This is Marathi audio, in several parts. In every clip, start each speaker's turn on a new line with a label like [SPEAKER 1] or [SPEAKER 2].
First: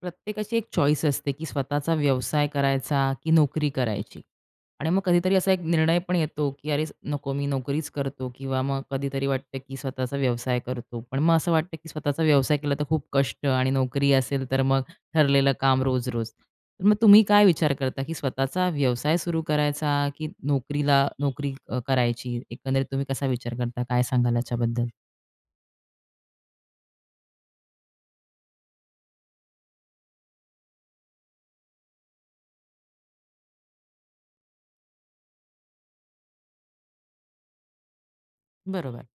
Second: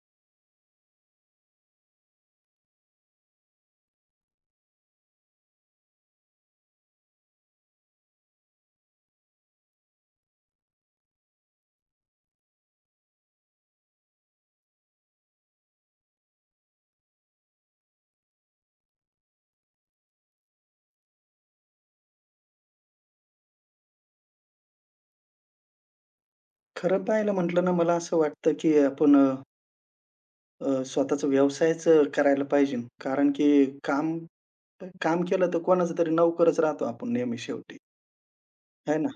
[SPEAKER 1] प्रत्येकाची एक चॉईस असते, की स्वतःचा व्यवसाय करायचा की नोकरी करायची. आणि मग कधीतरी असा एक निर्णय पण येतो, की "अरे नको मी नोकरीच करतो" किंवा मग कधीतरी वाटतं, की स्वतःचा व्यवसाय करतो. पण मग असं वाटतं, की स्वतःचा व्यवसाय केला तर खूप कष्ट आणि नोकरी असेल तर मग ठरलेलं काम रोज-रोज. तर मग तुम्ही काय विचार करता, की स्वतःचा व्यवसाय सुरू करायचा की करायची? एकंदरीत तुम्ही कसा विचार करता? काय सांगाल याच्याबद्दल?
[SPEAKER 2] खरं पाहायला म्हटलं ना, मला असं वाटतं, की आपण अ, अ, स्वतःचा व्यवसायच करायला पाहिजे. कारण की काम काम केलं तर कोणाचा तरी नोकरच राहतो आपण नेहमी शेवटी, आहे
[SPEAKER 1] बरोबर.
[SPEAKER 2] ना?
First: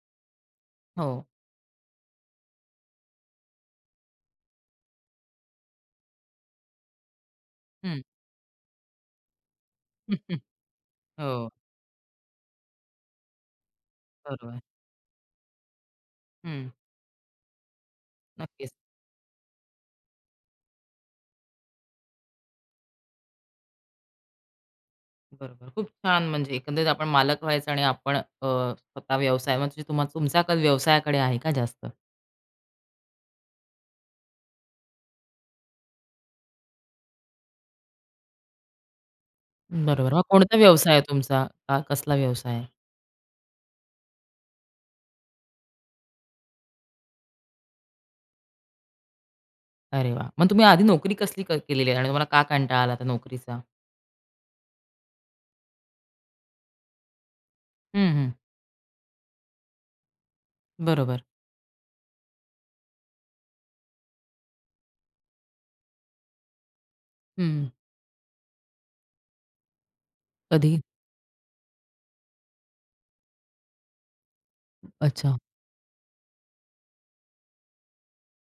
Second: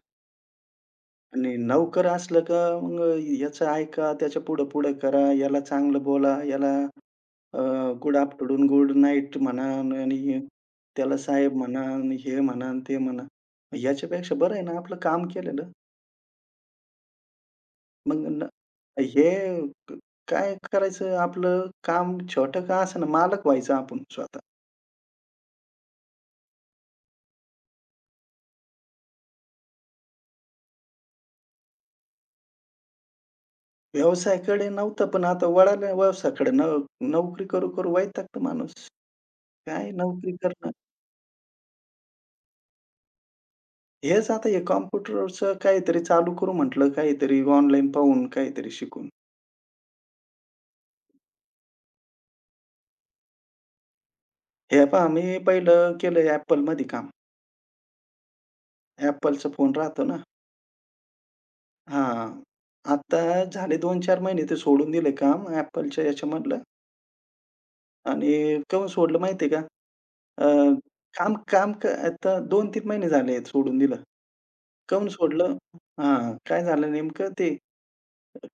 [SPEAKER 1] हो. हो.
[SPEAKER 2] आणि नोकर असलं का मग याचं ऐका, त्याच्या पुढं-पुढं करा, याला चांगलं बोला, याला अ, गुड आफ्टरनून, गुड नाईट म्हणा आणि त्याला
[SPEAKER 1] हो.
[SPEAKER 2] साहेब म्हणा आणि हे म्हणा आणि ते म्हणा. याच्यापेक्षा बरं
[SPEAKER 1] बरोबर.
[SPEAKER 2] आहे ना आपलं काम केलेलं.
[SPEAKER 1] हं.
[SPEAKER 2] मग न
[SPEAKER 1] नक्कीच.
[SPEAKER 2] हे क काय करायचं आपलं काम छोटं का असेना, मालक व्हायचं आपण स्वतः.
[SPEAKER 1] बरोबर. खूप छान म्हणजे एकंदरीत आपण मालक व्हायचं आणि आपण स्वतः व्यवसाय म्हणजे तुमचा कल व्यवसायाकडे आहे का जास्त?
[SPEAKER 2] व्यवसायाकडे नव्हतं, पण आता वळालं व्यवसायाकडे. नोकरी करू-करू वैतागतो माणूस. काय
[SPEAKER 1] बरोबर. मग
[SPEAKER 2] नोकरी
[SPEAKER 1] कोणता
[SPEAKER 2] करणं.
[SPEAKER 1] व्यवसाय आहे तुमचा? का कसला व्यवसाय आहे?
[SPEAKER 2] हेच आता हे कॉम्प्युटरचं काहीतरी चालू करू म्हटलं, काहीतरी ऑनलाईन पाहून, काहीतरी शिकून.
[SPEAKER 1] अरे वाह! मग तुम्ही आधी नोकरी कसली केलेली आहे आणि तुम्हाला का कंटाळा आला त्या नोकरीचा?
[SPEAKER 2] हे पहा मी पहिलं केलं Appleमध्ये काम.
[SPEAKER 1] हं, हं.
[SPEAKER 2] Appleचा फोन राहतो ना.
[SPEAKER 1] बरोबर.
[SPEAKER 2] हां. आता झाले 2-4 महिने ते सोडून दिले काम Appleच्या याच्यामधलं.
[SPEAKER 1] हं.
[SPEAKER 2] आणि काहून सोडलं माहिती का? अ,
[SPEAKER 1] कधी
[SPEAKER 2] काम काम क आता 2-3 महिने झाले सोडून दिलं. काहून
[SPEAKER 1] अच्छा.
[SPEAKER 2] सोडलं? हां, काय झालं नेमकं ते.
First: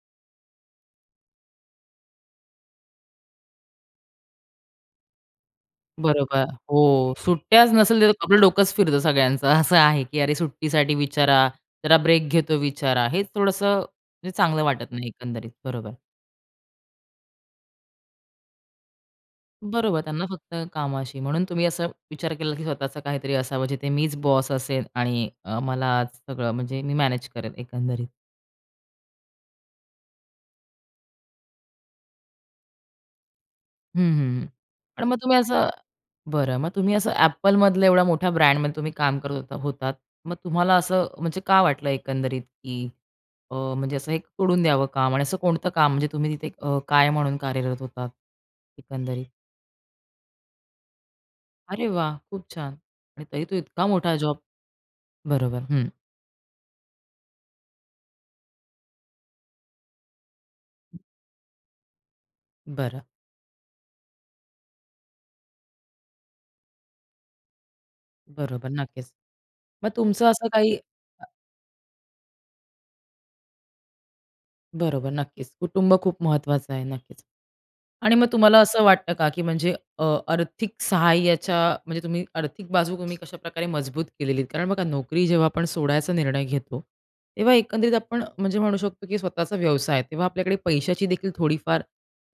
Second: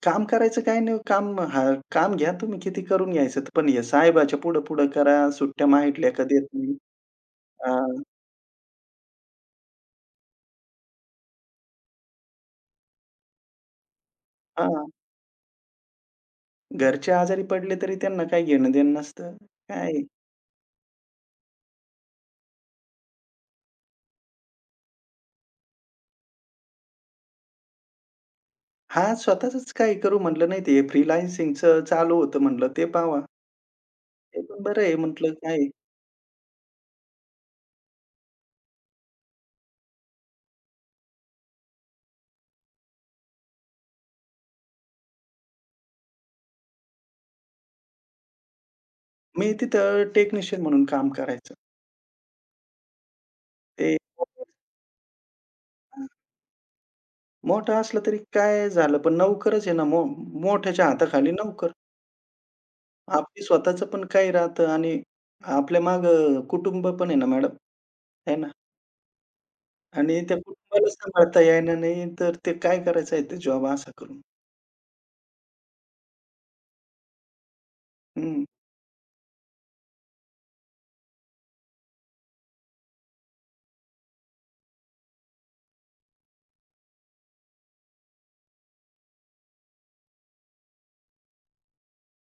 [SPEAKER 2] काम करायचं काय नाही काम. हां, काम घ्या तुम्ही किती करून घ्यायचं. ते, पण हे साहेबाच्या पुढं-पुढं करा, सुट्ट्या मागितल्या का
[SPEAKER 1] बरोबर.
[SPEAKER 2] देत नाही.
[SPEAKER 1] हो. सुट्ट्याच नसेल
[SPEAKER 2] हां,
[SPEAKER 1] तर आपलं डोकंच फिरतं सगळ्यांचं. असं आहे, की अरे सुट्टीसाठी विचारा, जरा ब्रेक घेतो विचारा. हे थोडंसं म्हणजे चांगलं
[SPEAKER 2] हां,
[SPEAKER 1] वाटत नाही एकंदरीत. बरोबर.
[SPEAKER 2] घरचे आजारी पडले तरी त्यांना काही घेणं-देणं नसतं.
[SPEAKER 1] बरोबर,
[SPEAKER 2] काय.
[SPEAKER 1] त्यांना फक्त कामाशी. म्हणून तुम्ही असा विचार केला, की स्वतःचं काहीतरी असावं, जिथे मीच बॉस असेन आणि मला सगळं म्हणजे मी मॅनेज करेन एकंदरीत.
[SPEAKER 2] हां, स्वतःचच काही करू म्हटलं नाही ते फ्रीलान्सिंगचं चालू होतं म्हटलं ते पाहावा.
[SPEAKER 1] हं, हं,
[SPEAKER 2] ते
[SPEAKER 1] हं.
[SPEAKER 2] पण बरं आहे
[SPEAKER 1] पण मग
[SPEAKER 2] म्हटलं
[SPEAKER 1] तुम्ही
[SPEAKER 2] काय.
[SPEAKER 1] असं बरं, मग तुम्ही असं Appleमधलं एवढ्या मोठ्या ब्रँडमध्ये तुम्ही काम करत होतात. मग तुम्हाला असं म्हणजे का वाटलं एकंदरीत, की म्हणजे असं हे सोडून द्यावं काम आणि असं कोणतं काम म्हणजे तुम्ही तिथे काय म्हणून कार्यरत होतात एकंदरीत?
[SPEAKER 2] मी तिथं टेक्निशियन म्हणून काम करायचं.
[SPEAKER 1] अरे वाह! खूप छान. आणि तरी तो इतका
[SPEAKER 2] ते
[SPEAKER 1] मोठा जॉब बरोबर. हं.
[SPEAKER 2] मोठा असला तरी काय झालं, पण नोकरच आहे ना. मोठ्याच्या हाताखाली नोकर.
[SPEAKER 1] बरं.
[SPEAKER 2] आपली स्वतःचं पण काही राहतं आणि आपल्या मागं कुटुंब पण आहे ना मॅडम, आहे ना?
[SPEAKER 1] बरोबर. नक्कीच. मग
[SPEAKER 2] आणि
[SPEAKER 1] तुमचं
[SPEAKER 2] त्या
[SPEAKER 1] असं काही
[SPEAKER 2] कुटुंबाला
[SPEAKER 1] अ,
[SPEAKER 2] सांभाळता यायला नाही, तर ते काय करायचं आहे ते जॉब असा करून?
[SPEAKER 1] बरोबर, नक्कीच. कुटुंब खूप महत्वाचं आहे, नक्कीच. आणि मग
[SPEAKER 2] हं.
[SPEAKER 1] तुम्हाला असं वाटतं का, की म्हणजे आर्थिक सहाय्याच्या म्हणजे तुम्ही आर्थिक बाजू तुम्ही कशाप्रकारे मजबूत केलेलीत? कारण बघा नोकरी जेव्हा आपण सोडायचा निर्णय घेतो, तेव्हा एकंदरीत आपण म्हणजे म्हणू शकतो, की स्वतःचा व्यवसाय, तेव्हा आपल्याकडे पैशाची देखील थोडीफार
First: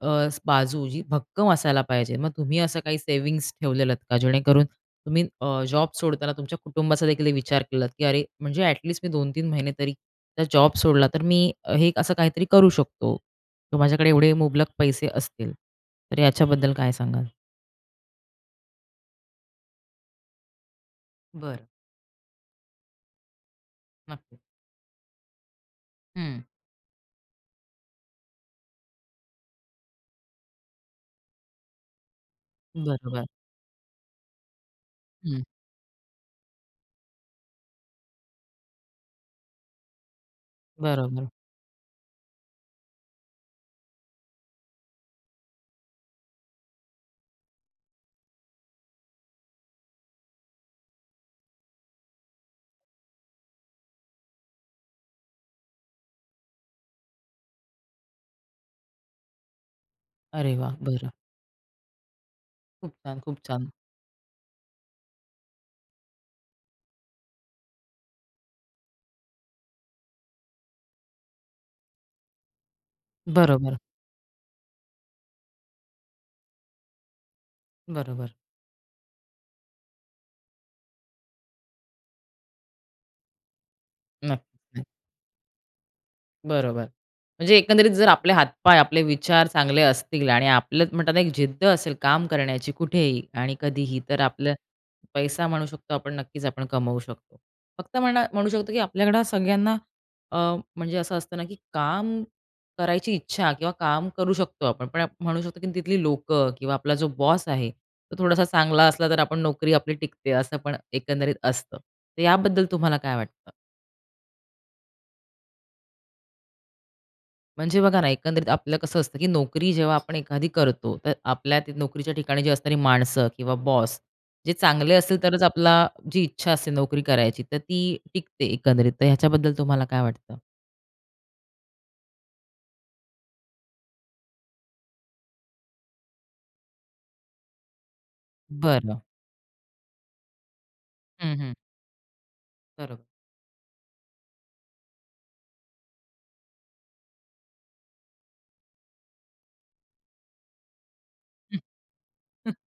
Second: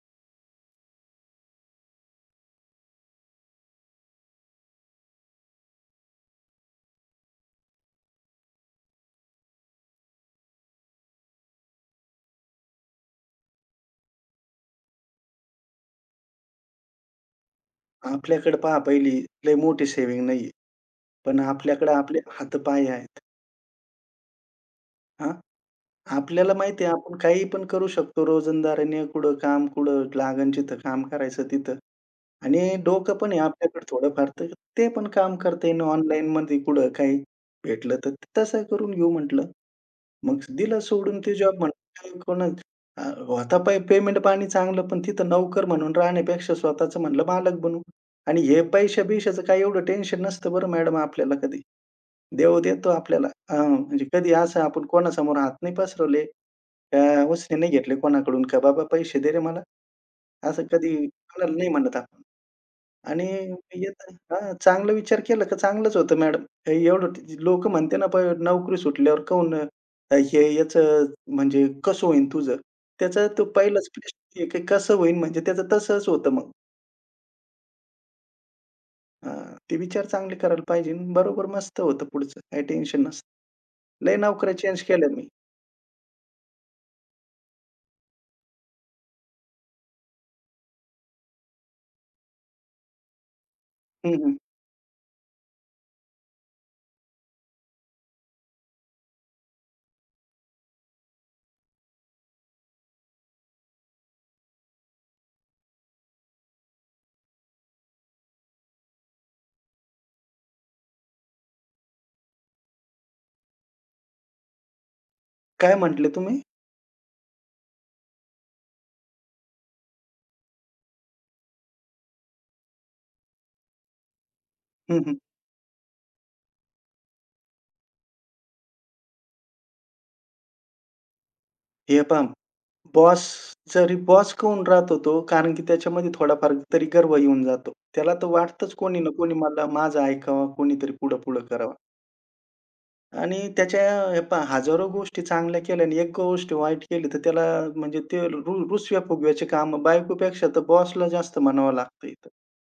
[SPEAKER 1] अ, स बाजू जी भक्कम असायला पाहिजे. मग तुम्ही असं काही सेव्हिंग्ज ठेवलेलात का? जेणेकरून तुम्ही जॉब सोडताना तुमच्या कुटुंबाचा देखील विचार केलात, की अरे, म्हणजे ॲटलीस्ट मी 2-3 महिने तरी जर जॉब सोडला तर मी हे असं काहीतरी करू शकतो किंवा माझ्याकडे एवढे मुबलक पैसे असतील. तर याच्याबद्दल काय सांगाल?
[SPEAKER 2] आपल्याकडे पहा पहिली लई मोठी सेव्हिंग नाहीये, पण
[SPEAKER 1] बरं.
[SPEAKER 2] आपल्याकडे आपले हातपाय आहेत.
[SPEAKER 1] नक्कीच.
[SPEAKER 2] हां,
[SPEAKER 1] हं.
[SPEAKER 2] आपल्याला माहिती आहे आपण काही पण करू शकतो रोजंदारीने कुठं काम, कुठं लागन जिथं काम करायचं तिथं. आणि डोकं
[SPEAKER 1] बरोबर.
[SPEAKER 2] पण आहे आपल्याकडे थोडंफार, तर ते पण काम
[SPEAKER 1] हं.
[SPEAKER 2] करता येईन ऑनलाईनमध्ये कुठं काही भेटलं तर ते तसं करून घेऊ म्हटलं. मग दिलं सोडून
[SPEAKER 1] बरोबर.
[SPEAKER 2] ते जॉब म्हटलं. होता पेमेंट पाणी चांगलं, पण तिथं नोकर म्हणून राहण्यापेक्षा स्वतःचं म्हणलं मालक बनू. आणि हे पैशा-बिशाचं काही एवढं टेन्शन नसतं बरं मॅडम आपल्याला कधी. देव देतो आपल्याला. हां, म्हणजे कधी असं आपण कोणासमोर हात नाही पसरवले, का उसने नाही घेतले कोणाकडून, का "बाबा पैसे दे रे मला."
[SPEAKER 1] अरे
[SPEAKER 2] असं
[SPEAKER 1] वाह!
[SPEAKER 2] कधी
[SPEAKER 1] बरं.
[SPEAKER 2] कोणाला नाही म्हणत आपण.
[SPEAKER 1] खूप छान,
[SPEAKER 2] आणि
[SPEAKER 1] खूप छान.
[SPEAKER 2] येत हां, चांगला विचार केला का चांगलंच होतं मॅडम. एवढं लोकं म्हणते ना, पण नोकरी सुटल्यावर काऊन, अ, हे याचं म्हणजे कसं होईन तुझं? त्याचा तो
[SPEAKER 1] बरोबर,
[SPEAKER 2] पहिलाच प्रश्न आहे, की कसं होईन, म्हणजे त्याचं तसंच होतं मग.
[SPEAKER 1] बरोबर.
[SPEAKER 2] हां, ते विचार चांगले करायला पाहिजे. बरोबर मस्त होतं पुढचं. काही टेन्शन नसतं. लय नोकऱ्या चेंज
[SPEAKER 1] नक्कीच.
[SPEAKER 2] केल्या मी.
[SPEAKER 1] बरोबर. म्हणजे एकंदरीत जर आपले हातपाय, आपले विचार चांगले असतील आणि आपलं म्हणतात ना, एक जिद्द असेल काम करण्याची कुठेही आणि कधीही,
[SPEAKER 2] हं,
[SPEAKER 1] तर
[SPEAKER 2] हं.
[SPEAKER 1] आपलं पैसा म्हणू शकतो आपण, नक्कीच आपण कमवू शकतो. फक्त म्हणू शकतो, की आपल्याकडं सगळ्यांना अ, म्हणजे असं असतं ना, की काम करायची इच्छा किंवा काम करू शकतो आपण. पण आपण म्हणू शकतो, की तिथली लोकं किंवा आपला जो बॉस आहे, तो थोडासा चांगला असला, तर आपण नोकरी आपली टिकते, असं पण एकंदरीत असतं. तर याबद्दल तुम्हाला काय वाटतं?
[SPEAKER 2] काय म्हटले तुम्ही?
[SPEAKER 1] म्हणजे बघा ना, एकंदरीत आपलं कसं असतं, की नोकरी जेव्हा आपण एखादी करतो, तर आपल्या ते नोकरीच्या ठिकाणी जी असणारी माणसं किंवा बॉस जे चांगले
[SPEAKER 2] हं, हं.
[SPEAKER 1] असतील तरच जी इच्छा असते नोकरी करायची, तर ती टिकते एकंदरीत. तर ह्याच्याबद्दल तुम्हाला काय वाटतं?
[SPEAKER 2] हे पहा बॉस, जरी बॉस कहून राहतो तो, कारण की त्याच्यामध्ये थोडाफार तरी गर्व येऊन जातो. त्याला तर वाटतंच
[SPEAKER 1] बरं.
[SPEAKER 2] कोणी ना कोणी मला माझं ऐकावं, कोणीतरी
[SPEAKER 1] हं,
[SPEAKER 2] पुढं-पुढं
[SPEAKER 1] हं.
[SPEAKER 2] करावं.
[SPEAKER 1] बरोबर.
[SPEAKER 2] आणि त्याच्या, हे पहा हजारो गोष्टी चांगल्या केल्या आणि एक गोष्ट वाईट केली तर त्याला, म्हणजे ते रुसव्या-फुगव्याचे कामं बायकोपेक्षा तर बॉसला जास्त म्हणावं लागतं इथं.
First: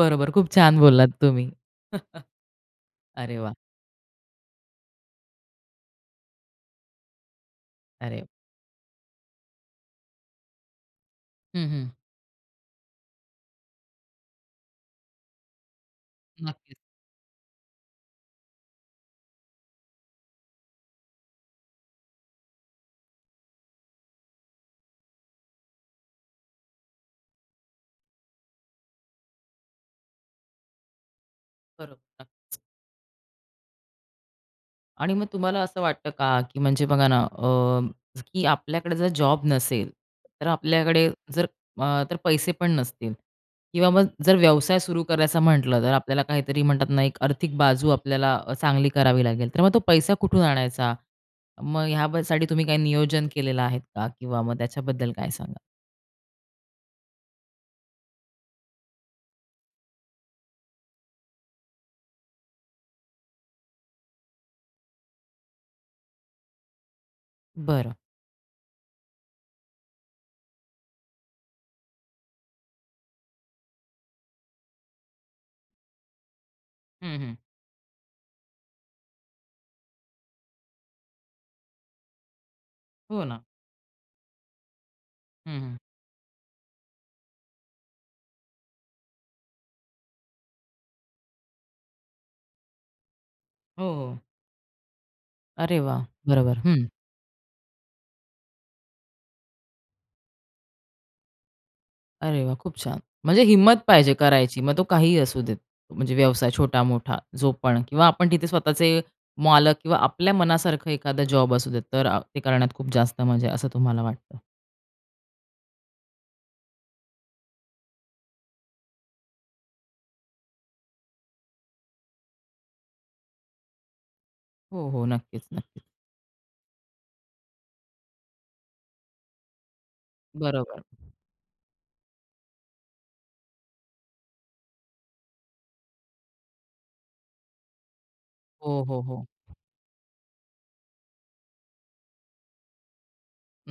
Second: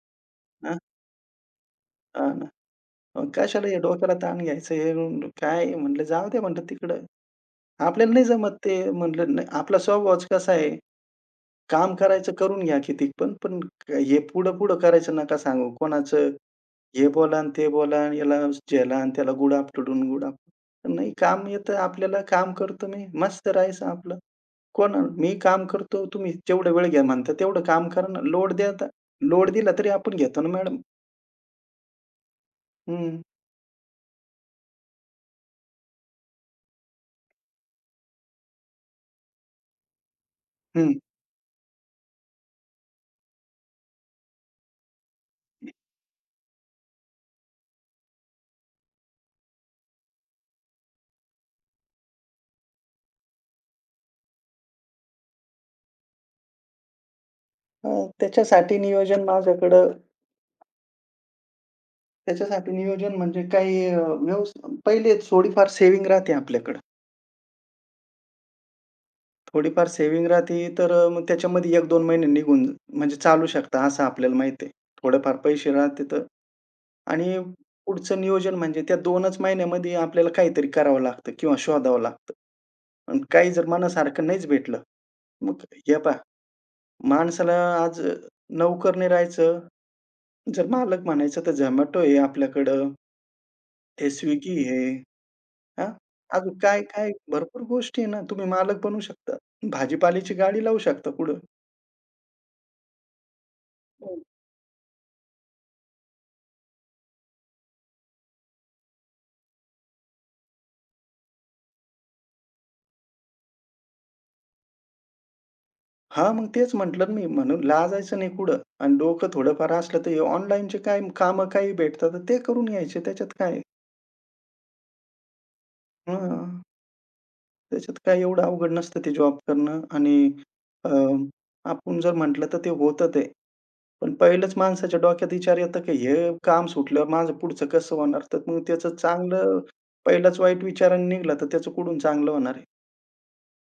[SPEAKER 1] बरोबर. खूप छान
[SPEAKER 2] हां,
[SPEAKER 1] बोललात तुम्ही.
[SPEAKER 2] हां ना. मग
[SPEAKER 1] अरे वाह!
[SPEAKER 2] कशाला हे डोक्याला ताण घ्यायचं, हे म्हणून काय म्हटलं, "जाऊ दे" म्हटलं, "तिकडं." आपल्याला
[SPEAKER 1] अरे
[SPEAKER 2] नाही
[SPEAKER 1] वाह!
[SPEAKER 2] जमत ते म्हटलं, "नाही." आपला स्वभावच कसा आहे,
[SPEAKER 1] हं, हं.
[SPEAKER 2] काम करायचं करून घ्या किती पण, पण हे पुढं-पुढं करायचं नका सांगू. कोणाचं
[SPEAKER 1] नक्कीच.
[SPEAKER 2] हे बोला आणि ते बोला आणि याला झेला आणि त्याला गुड आफ्टरनून, गुड आफ्टरनून. नाही, काम येतं आपल्याला. काम करतो मी. मस्त राहायचं आपलं. कोण मी काम करतो, तुम्ही जेवढा वेळ घ्या म्हणता तेवढं काम करा ना. लोड द्या आता. लोड दिला तरी आपण घेतो ना मॅडम.
[SPEAKER 1] बरोबर. नक्कीच.
[SPEAKER 2] हं,
[SPEAKER 1] आणि मग तुम्हाला असं वाटतं का, की म्हणजे बघा ना, की आपल्याकडे जर जॉब नसेल, तर
[SPEAKER 2] हं.
[SPEAKER 1] आपल्याकडे जर तर पैसे पण नसतील किंवा मग जर व्यवसाय सुरू करायचा म्हटलं, तर आपल्याला काहीतरी म्हणतात ना, एक आर्थिक बाजू आपल्याला चांगली करावी लागेल. तर मग तो पैसा कुठून आणायचा? मग ह्यासाठी तुम्ही काही नियोजन केलेलं आहेत का? किंवा मग त्याच्याबद्दल काय सांगाल?
[SPEAKER 2] अ, त्याच्यासाठी नियोजन माझ्याकडं, त्याच्यासाठी नियोजन म्हणजे काही अ, व्यवस् पहिले थोडीफार सेव्हिंग राहते आपल्याकडं.
[SPEAKER 1] बरं.
[SPEAKER 2] थोडीफार सेव्हिंग राहते तर मग त्याच्यामध्ये 1-2 महिने निघून, म्हणजे चालू शकतं असं आपल्याला माहिती आहे. थोडेफार पैसे राहते तर,
[SPEAKER 1] हं, हं.
[SPEAKER 2] आणि पुढचं नियोजन म्हणजे त्या दोनच महिन्यामध्ये आपल्याला काहीतरी करावं लागतं किंवा शोधावं लागतं. आणि
[SPEAKER 1] हो ना.
[SPEAKER 2] काही जर मनासारखं नाहीच भेटलं,
[SPEAKER 1] हं,
[SPEAKER 2] मग
[SPEAKER 1] हं.
[SPEAKER 2] हे पहा माणसाला आज नोकर नाही राहायचं, जर मालक म्हणायचं तर Zomato आहे आपल्याकडं,
[SPEAKER 1] हो,
[SPEAKER 2] हे
[SPEAKER 1] हो.
[SPEAKER 2] Swiggy आहे,
[SPEAKER 1] अरे
[SPEAKER 2] हां.
[SPEAKER 1] वाह!
[SPEAKER 2] अजून
[SPEAKER 1] बरोबर.
[SPEAKER 2] काय, काय भरपूर गोष्टी आहे ना. तुम्ही मालक बनू शकता. भाजीपाल्याची गाडी लावू शकता पुढं.
[SPEAKER 1] अरे वाह! खूप छान. म्हणजे हिम्मत पाहिजे करायची. मग तो काहीही असू देत. म्हणजे व्यवसाय छोटा-मोठा, जो पण किंवा आपण तिथे स्वतःचे मालक किंवा आपल्या मनासारखं एखादा जॉब असू देत, तर ते करण्यात खूप जास्त मजा आहे, असं तुम्हाला वाटतं.
[SPEAKER 2] हां, मग तेच म्हटलं ना मी, म्हणून लाजायचं नाही कुठं आणि डोकं थोडंफार असलं तर हे ऑनलाईनचे काय कामं काही भेटतात तर ते करून घ्यायचे, त्याच्यात काय आहे?
[SPEAKER 1] हो, हो. नक्कीच, नक्कीच.
[SPEAKER 2] हां, त्याच्यात काय एवढं अवघड नसतं ते जॉब करणं आणि,
[SPEAKER 1] बरोबर.
[SPEAKER 2] अ, आपण जर म्हटलं तर ते होतं ते. पण पहिलंच माणसाच्या डोक्यात विचार येतं की हे काम सुटल्यावर माझं पुढचं कसं होणार? तर मग
[SPEAKER 1] हो,
[SPEAKER 2] त्याचं
[SPEAKER 1] हो, हो.
[SPEAKER 2] चांगलं, पहिलाच वाईट विचाराने निघाला तर त्याचं कुठून चांगलं होणार आहे?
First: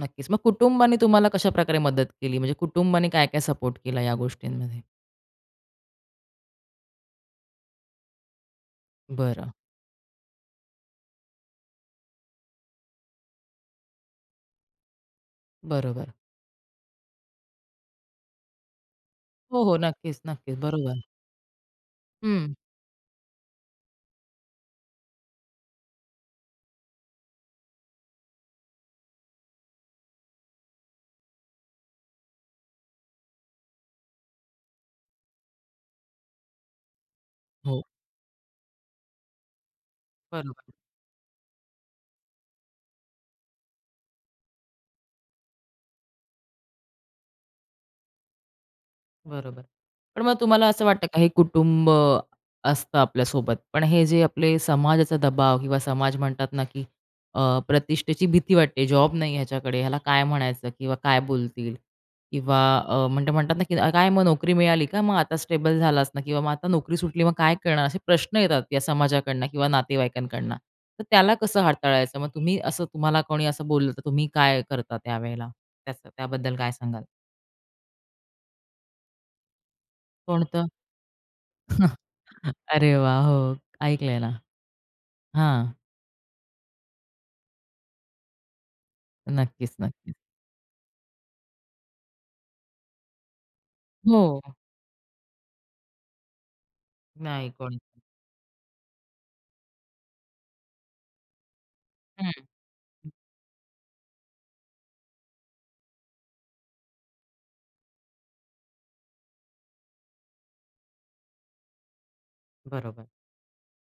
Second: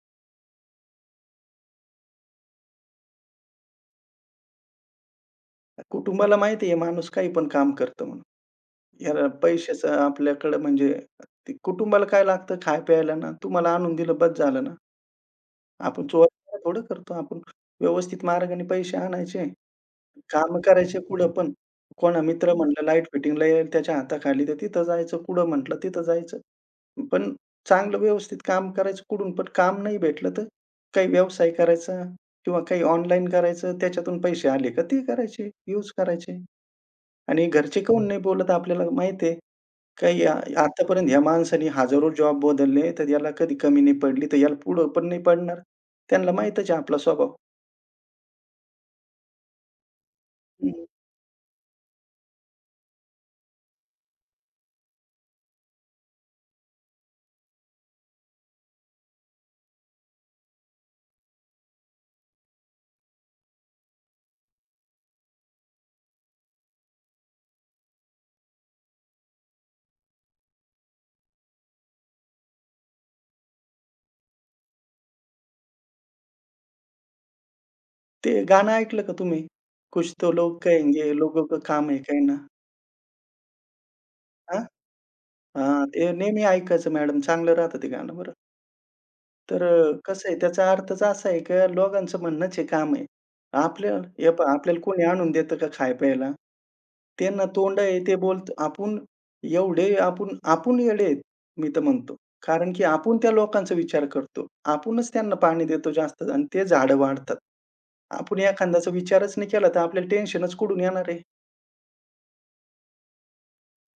[SPEAKER 1] नक्कीच. मग कुटुंबाने तुम्हाला कशाप्रकारे मदत केली? म्हणजे कुटुंबाने काय-काय सपोर्ट केला या गोष्टींमध्ये?
[SPEAKER 2] कुटुंबाला माहिती आहे माणूस काही पण काम करतं म्हणून. ह्याला
[SPEAKER 1] बरं.
[SPEAKER 2] पैशाचं आपल्याकडे म्हणजे, ते कुटुंबाला काय लागतं खाय-प्यायला ना, तुम्हाला आणून दिलं बस झालं ना. आपण
[SPEAKER 1] बरोबर.
[SPEAKER 2] चोऱ्या थोडं करतो. आपण व्यवस्थित मार्गाने पैसे आणायचे,
[SPEAKER 1] हो, हो. नक्कीच, नक्कीच.
[SPEAKER 2] कामं करायचे
[SPEAKER 1] बरोबर.
[SPEAKER 2] कुठं पण. कोणा
[SPEAKER 1] हं.
[SPEAKER 2] मित्र म्हटलं लाईट फिटिंगला येईल त्याच्या हाताखाली तर तिथं जायचं, कुठं म्हटलं तिथं जायचं. पण चांगलं व्यवस्थित काम करायचं, कुठून पण काम नाही भेटलं तर काही व्यवसाय करायचा किंवा काही ऑनलाईन करायचं, त्याच्यातून पैसे आले का ते करायचे, यूज करायचे. आणि घरचे
[SPEAKER 1] हो.
[SPEAKER 2] काहून नाही बोलत, आपल्याला माहिती. काही आ
[SPEAKER 1] बरोबर,
[SPEAKER 2] आतापर्यंत ह्या माणसाने हजारो जॉब बदलले, तर याला कधी कमी नाही पडली, तर याला पुढं पण नाही पडणार. त्यांना माहीतच आहे आपला स्वभाव.
[SPEAKER 1] बरोबर. पण मग तुम्हाला
[SPEAKER 2] हं,
[SPEAKER 1] असं वाटतं का हे कुटुंब असतं आपल्यासोबत, पण हे जे आपले समाजाचा दबाव किंवा समाज म्हणतात ना, की प्रतिष्ठेची भीती वाटते, जॉब नाही ह्याच्याकडे, ह्याला काय म्हणायचं किंवा काय बोलतील? किंवा म्हणजे म्हणतात ना, की काय मग नोकरी मिळाली का? मग आता स्टेबल झालास ना किंवा मग आता नोकरी सुटली, मग काय करणार? असे प्रश्न येतात या समाजाकडनं किंवा नातेवाईकांकडनं. तर त्याला कसं हाताळायचं? मग तुम्ही असं तुम्हाला कोणी असं बोललं, तर तुम्ही काय करता त्यावेळेला? त्याचं त्याबद्दल काय सांगाल?
[SPEAKER 2] ते गाणं ऐकलं का तुम्ही? कुछ तो लोग
[SPEAKER 1] कोणतं
[SPEAKER 2] कहेंगे, लोगों का काम है कहना.
[SPEAKER 1] अरे वाह! हो, ऐकलंय ना.
[SPEAKER 2] हां?
[SPEAKER 1] हां,
[SPEAKER 2] हां, ते नेहमी ऐकायचं मॅडम. चांगलं राहतं ते गाणं बरं. तर
[SPEAKER 1] नक्कीच, नक्कीच.
[SPEAKER 2] कसं आहे, त्याचा अर्थच असा आहे का, दोघांचं म्हणणंच हे काम आहे. आपल्या, हे
[SPEAKER 1] हो,
[SPEAKER 2] पहा आपल्याला कोणी आणून देतं का खाय-प्यायला? त्यांना
[SPEAKER 1] नाही कोणी.
[SPEAKER 2] तोंड आहे ते बोलतं. आपण एवढे आपण आपण येडे आहेत, मी तर म्हणतो.
[SPEAKER 1] हं,
[SPEAKER 2] कारण की आपण त्या लोकांचा विचार करतो. आपणच त्यांना पाणी देतो जास्त आणि ते झाडं वाढतात. आपण एखाद्याचा विचारच नाही केला तर आपल्याला टेन्शनच कुठून येणार आहे?
[SPEAKER 1] बरोबर,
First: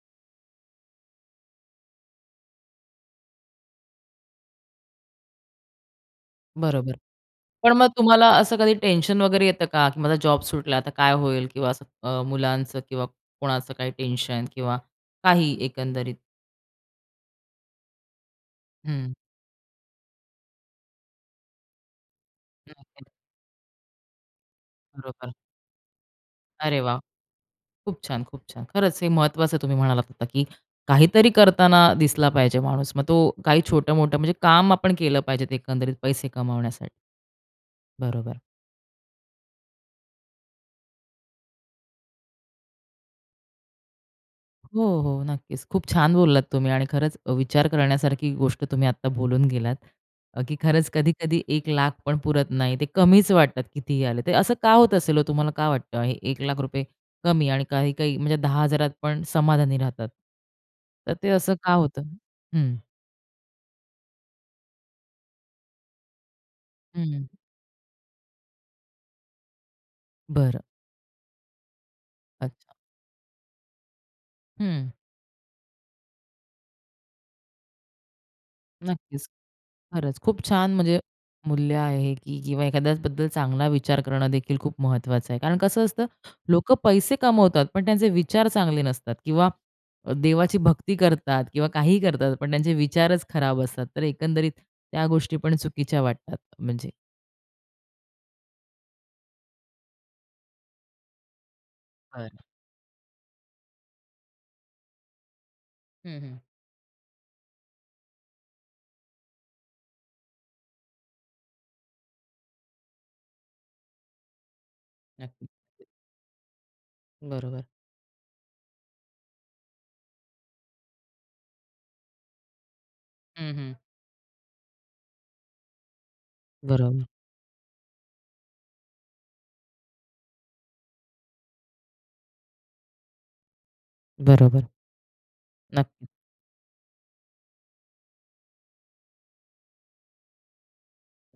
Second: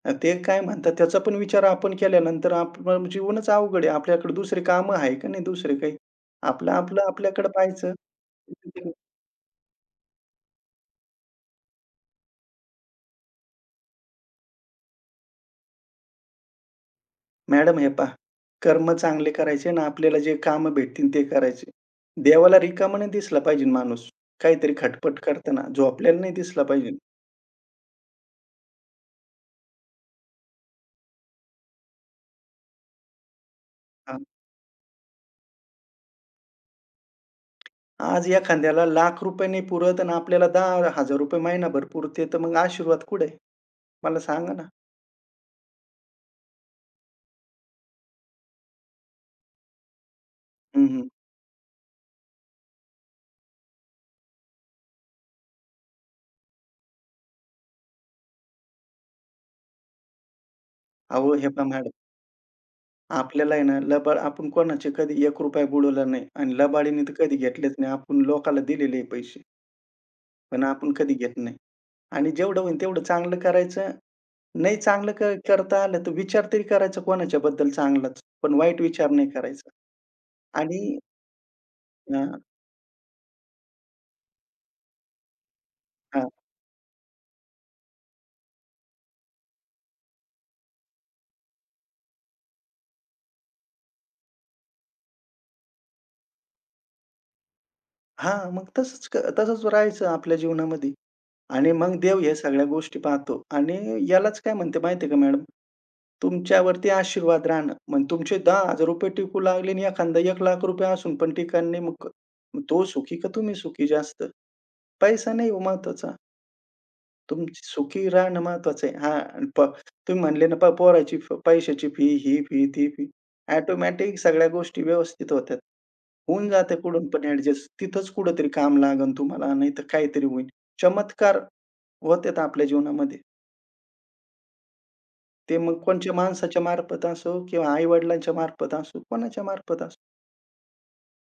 [SPEAKER 2] ते काय म्हणतात त्याचा पण विचार आपण केल्यानंतर आपलं जीवनच अवघड आहे. आपल्याकडे दुसरे कामं आहे का नाही दुसरे काही?
[SPEAKER 1] बरोबर.
[SPEAKER 2] आपलं-आपलं आपल्याकडे
[SPEAKER 1] पण मग
[SPEAKER 2] पाहायचं.
[SPEAKER 1] तुम्हाला असं कधी टेन्शन वगैरे येतं का, की माझा जॉब सुटला आता काय होईल? किंवा असं मुलांचं किंवा कोणाचं काही टेन्शन किंवा काही एकंदरीत?
[SPEAKER 2] मॅडम हे पहा, कर्म
[SPEAKER 1] हं,
[SPEAKER 2] चांगले करायचे आणि आपल्याला जे कामं भेटतील ते करायचे. देवाला रिकामा
[SPEAKER 1] नक्कीच,
[SPEAKER 2] नाही दिसला पाहिजे माणूस. काहीतरी खटपट
[SPEAKER 1] बरोबर.
[SPEAKER 2] करताना झोपलेला नाही दिसला
[SPEAKER 1] अरे
[SPEAKER 2] पाहिजे.
[SPEAKER 1] वाह! खूप छान, खूप छान. खरंच हे महत्त्वाचं तुम्ही म्हणालात आता, की काहीतरी करताना दिसला पाहिजे माणूस. मग तो काही छोटं-मोठं
[SPEAKER 2] हां.
[SPEAKER 1] म्हणजे काम आपण केलं पाहिजे ते एकंदरीत पैसे कमावण्यासाठी.
[SPEAKER 2] आज
[SPEAKER 1] बरोबर.
[SPEAKER 2] एखाद्याला ₹1,00,000 नाही पुरत आणि आपल्याला ₹10,000 महिनाभर पुरते, तर मग आशीर्वाद कुठे आहे? मला सांगा ना.
[SPEAKER 1] हो, हो. नक्कीच. खूप छान बोललात तुम्ही आणि खरंच विचार करण्यासारखी गोष्ट तुम्ही आता बोलून गेलात, की
[SPEAKER 2] हं,
[SPEAKER 1] खरंच
[SPEAKER 2] हं.
[SPEAKER 1] कधी-कधी 1,00,000 पण पुरत नाही. ते कमीच वाटतात कितीही आले. ते असं का होत असेल हो? तुम्हाला का वाटतं हे ₹1,00,000 कमी आणि काही-काही म्हणजे 10,000त पण समाधानी राहतात? तर ते
[SPEAKER 2] अहो हे
[SPEAKER 1] असं
[SPEAKER 2] पहा
[SPEAKER 1] का
[SPEAKER 2] मॅडम,
[SPEAKER 1] होतं? हं,
[SPEAKER 2] आपल्याला आहे ना, लबाड आपण कोणाचे कधी ₹1 बुडवला नाही आणि लबाडीने तर
[SPEAKER 1] हं.
[SPEAKER 2] कधी घेतलेच नाही. आपण लोकाला दिलेले आहे पैसे,
[SPEAKER 1] बरं.
[SPEAKER 2] पण आपण कधी घेत नाही. आणि जेवढं
[SPEAKER 1] अच्छा.
[SPEAKER 2] होईल तेवढं चांगलं करायचं. नाही
[SPEAKER 1] हं.
[SPEAKER 2] चांगलं करता आलं तर विचार तरी करायचा कोणाच्याबद्दल चांगलाच, पण वाईट विचार
[SPEAKER 1] नक्कीच.
[SPEAKER 2] नाही करायचा.
[SPEAKER 1] खरंच खूप छान
[SPEAKER 2] आणि
[SPEAKER 1] म्हणजे मूल्य आहे की
[SPEAKER 2] हां.
[SPEAKER 1] किंवा एखाद्याबद्दल चांगला विचार करणं देखील खूप महत्वाचं आहे. कारण कसं असतं लोकं पैसे कमवतात, पण त्यांचे विचार चांगले नसतात किंवा देवाची भक्ती करतात किंवा काहीही करतात, पण त्यांचे विचारच खराब असतात. तर एकंदरीत त्या गोष्टी पण चुकीच्या वाटतात म्हणजे.
[SPEAKER 2] हां, मग तसंच तसंच राहायचं आपल्या जीवनामध्ये. आणि मग देव ह्या
[SPEAKER 1] बरं.
[SPEAKER 2] सगळ्या गोष्टी पाहतो आणि यालाच काय म्हणते माहिती आहे का मॅडम,
[SPEAKER 1] हं, हं.
[SPEAKER 2] तुमच्यावरती आशीर्वाद राहणं. मग तुमचे ₹10,000 टिकू लागले आणि एखादा ₹1,00,000 असून पण टिकणार नाही. मग मग तो सुखी का तुम्ही सुखी जास्त? पैसा
[SPEAKER 1] नक्की.
[SPEAKER 2] नाही हो महत्वाचा. तुमची
[SPEAKER 1] बरोबर.
[SPEAKER 2] सुखी राहणं महत्वाचं आहे. हां, आणि तुम्ही म्हणले ना, पोराची पैशाची फी, ही फी, ती फी.
[SPEAKER 1] हं, हं.
[SPEAKER 2] ऑटोमॅटिक सगळ्या गोष्टी व्यवस्थित होतात. होऊन जाते
[SPEAKER 1] बरोबर,
[SPEAKER 2] कुठून पण ॲडजस्ट. तिथंच कुठेतरी काम लागेल तुम्हाला, नाहीतर काहीतरी होईल. चमत्कार होतात आपल्या जीवनामध्ये.
[SPEAKER 1] बरोबर.
[SPEAKER 2] ते मग
[SPEAKER 1] नक्कीच.
[SPEAKER 2] कोणच्या माणसाच्या मार्फत असो किंवा आई-वडिलांच्या मार्फत असो, कोणाच्या मार्फत असो.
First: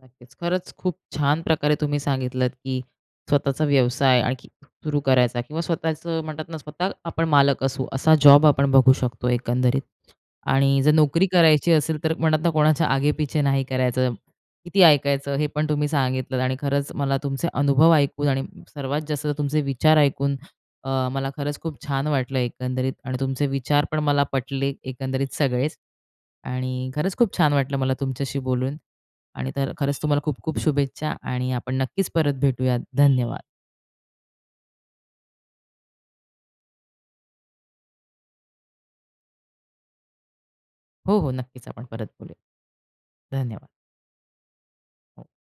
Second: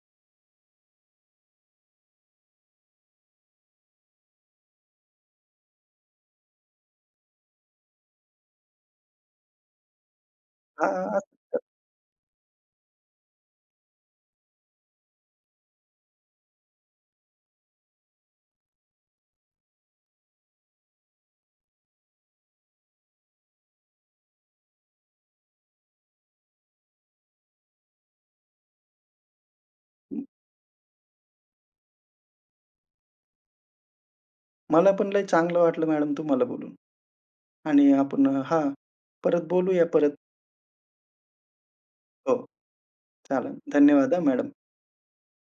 [SPEAKER 1] नक्कीच. खरंच खूप छान प्रकारे तुम्ही सांगितलंत, की स्वतःचा व्यवसाय आणखी सुरू करायचा किंवा स्वतःचं म्हणतात ना, स्वतः आपण मालक असू असा जॉब आपण बघू शकतो एकंदरीत. आणि जर
[SPEAKER 2] हां, हां.
[SPEAKER 1] नोकरी करायची असेल तर म्हणतात ना, कोणाच्या आगेपिछे नाही करायचं, किती ऐकायचं हे पण तुम्ही सांगितलंत आणि खरंच मला तुमचे अनुभव ऐकून आणि सर्वात जास्त तुमचे विचार ऐकून मला खरंच खूप छान वाटलं एकंदरीत आणि तुमचे विचार पण मला पटले एकंदरीत सगळेच. आणि खरंच खूप छान वाटलं मला तुमच्याशी बोलून आणि तर खरंच तुम्हाला खूप खूप शुभेच्छा आणि आपण नक्कीच परत भेटूयात. धन्यवाद.
[SPEAKER 2] मला पण लय चांगलं वाटलं मॅडम तुम्हाला बोलून आणि आपण, हां, परत बोलूया परत.
[SPEAKER 1] हो, हो. नक्कीच आपण परत बोलूया.
[SPEAKER 2] हो, चालेल.
[SPEAKER 1] धन्यवाद.
[SPEAKER 2] धन्यवाद हां मॅडम.